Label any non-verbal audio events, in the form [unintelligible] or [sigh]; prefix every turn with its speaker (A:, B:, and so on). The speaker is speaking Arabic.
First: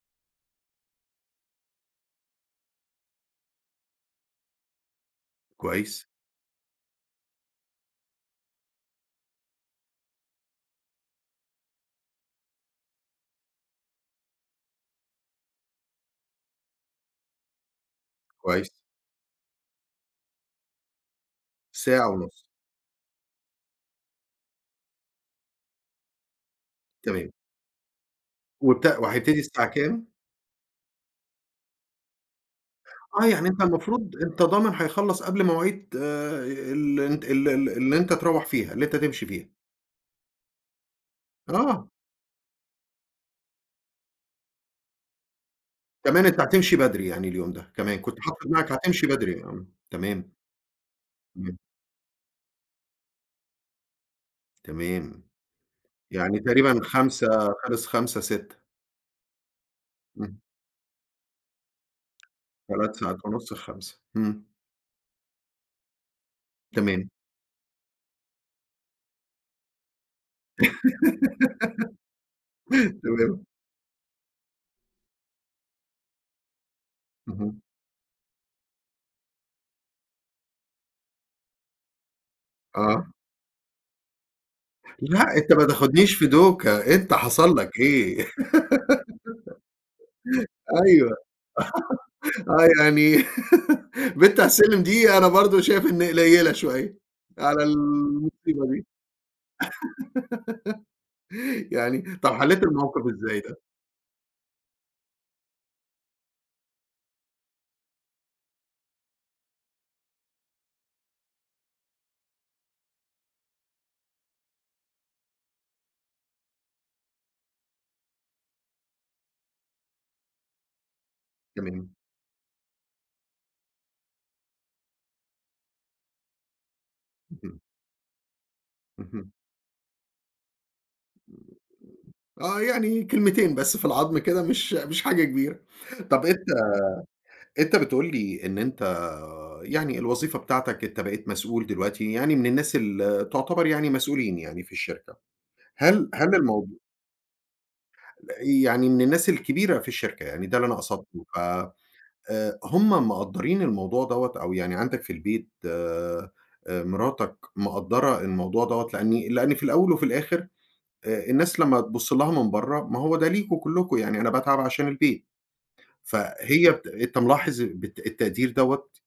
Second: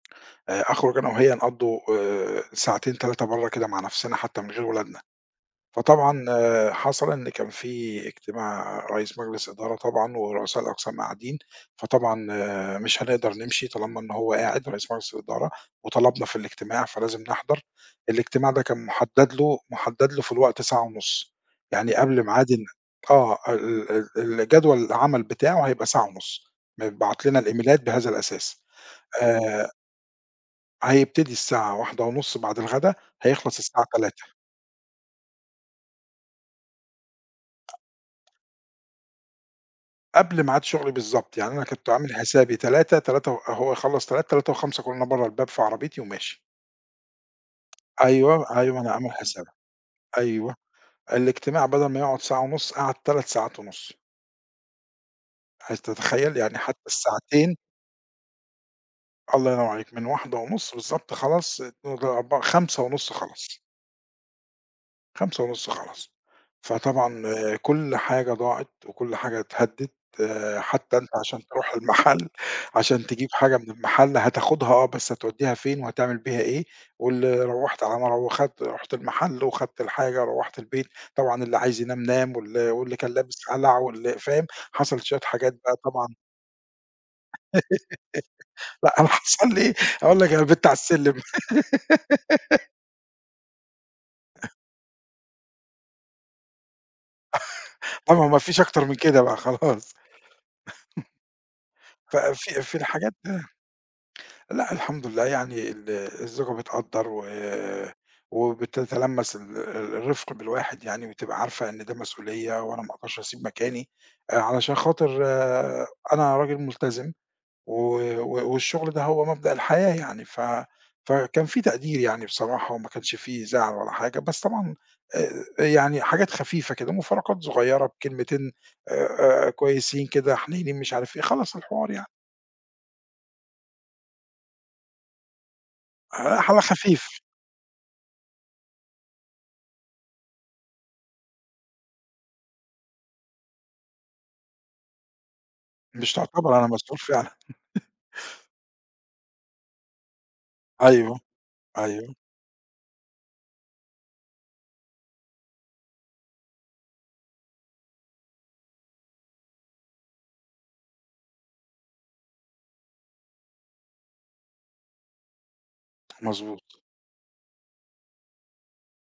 A: آآ أخرج أنا وهي نقضوا آآ ساعتين، 3، برّا كده مع نَفْسنا حتى من غير ولادنا،
B: كويس.
A: فطبعًا حصل إن كان في إجتماع رئيس مجلس إدارة طبعًا ورؤساء الأقسام قاعدين، فطبعًا مش هنقدر نمشي طالما إن هو قاعد رئيس مجلس الإدارة وطلبنا في الاجتماع، فلازم نحضر، الاجتماع ده
B: كويس.
A: كان مُحدد له مُحدد له في الوقت ساعة ونُص، يعني
B: ساعة
A: قبل
B: ونُص!
A: ميعاد ال آه، ال ال الجدول العمل بتاعه هيبقى ساعة ونُص، متبعت
B: تمام.
A: لنا الإيميلات بهذا الأساس،
B: وت وهيبتدي الساعة
A: آآ
B: كام؟
A: هيبتدي الساعة 13:30 بعد الغدا،
B: آه، يعني
A: هيخلص
B: أنت
A: الساعة
B: المفروض
A: 15:00.
B: أنت ضامن هيخلّص قبل مواعيد ال أنت ال ال اللي أنت تروّح فيها، اللي أنت تمشي فيها.
A: قبل ميعاد شغلي بالضبط، يعني أنا كنت
B: آه.
A: عامل حسابي 15:00، تلاتة و هو يخلّص 15:00، 15:05 اكون أنا برّا الباب في عربيتي
B: كمان أنت
A: وماشي.
B: هتمشي بدري يعني اليوم ده، كمان، كنت حاطط في
A: أيوه،
B: دماغك
A: أيوه أنا
B: هتمشي
A: عامل
B: بدري ي
A: حسابها.
B: امم، تمام.
A: أيوه،
B: إمم.
A: الاجتماع بدل ما يقعُد ساعة ونُص، قعد 3 ساعات ونُص.
B: تمام،
A: هل تتخيل؟
B: يعني
A: يعني
B: تقريبًا
A: حتى
B: 17:00
A: الساعتين
B: خِلص، 17:00، 18:00.
A: الله ينور عليك، من واحدة
B: إمم.
A: ونُص بالضبط خلاص، [unintelligible] أربعة خمسة
B: 3
A: ونُص
B: ساعات ونُص
A: خَلص.
B: ل17:00، امم.
A: 17:30 خَلص،
B: تمام.
A: فطبعًا كُلّ حاجة ضاعت وكُلّ حاجة اتهدت، حتى أنت عشان تروح
B: [giggles]
A: المحل، عشان تجيب
B: تمام.
A: حاجة من المحل هتاخدها آه، بس هتوديها فين وهتعمل بيها إيه، وال
B: اهم.
A: روّحت على ما رو وخدْت رُحت المحل وخدْت الحاجة، روّحت البيت، طبعًا اللي عايز ينام نام، وال واللي
B: آه.
A: كان لابس قلع واللي فاهم، حصل شوية
B: لأ، أنت
A: حاجات
B: ما
A: بقى طبعًا
B: تاخدنيش في دوكة، أنت حصل لك إيه؟
A: [laughs] لأ، أنا حصل
B: [laughs]
A: لي هاقول لك أنا بِت على
B: أيوه،
A: السلم.
B: [laughs] آه،
A: [laughs]
B: يعني [laughs] بِت على
A: [coughs]
B: السلم دي، أنا برضو شايف إن قليلة شوية على
A: [laughs] آه، ما هو ما فيش
B: المصيبة
A: أكتر
B: دي،
A: من كده بقى خلاص،
B: [laughs]
A: [chuckles]
B: يعني
A: ف
B: طَب
A: في
B: حلّيت
A: في
B: الموقف
A: الحاجات
B: إزاي
A: ده
B: ده؟
A: لأ الحمد لله يعني ال الزوجة بتقدّر و وبتتلمّس ال ال الرفق بالواحد يعني، بتبقى عارفة إن ده مسؤولية وأنا ما اقدرش اسيب مكاني، آآ، علشان خاطر أنا راجل ملتزم، و و والشغل ده هو مبدأ الحياة يعني، ف فكان في
B: تمام.
A: تقدير يعني بصراحة، وما كانش في زعل ولا حاجة، بس طبعًا آآ آآ، يعني حاجات خفيفة كده، مُفارقات
B: اهم.
A: صغيّرة بكلمتين
B: اهم.
A: آآ، آآ، كويسين كده، حنيّنين مش عارف إيه، خلاص الحوار يعني.
B: آه، يعني من كلمتين بس في العضم كده، مش مش حاجة كبيرة، طَب
A: آآ،
B: أنت
A: على خفيف.
B: أنت بتقول لي إن أنت يعني الوظيفة بتاعتك أنت بقيت مسؤول دلوقتي يعني من الناس اللي تُعتبر يعني مسؤولين يعني في الشركة، هل
A: مش
B: هل
A: تُعتبر، أنا
B: الموضوع
A: مسؤول فعلًا. [laughs]
B: ل يعني من الناس الكبيرة في الشركة يعني، ده اللي أنا
A: أيوه،
B: قصدته، ف
A: أيوه.
B: آآ، هُم مقدّرين الموضوع دَوّة أو يعني عندك في البيت آآ، مراتك مقدّرة الموضوع دَوّة؟ لإن لإن في الأول وفي الآخر آآ، الناس لمّا تبُصّ لها من برّا، ما هو ده ليكم كلكم يعني أنا باتعب عشان البيت، فهي
A: مضبوط.
B: ت أنت ملاحظ بت التقدير دَوّة؟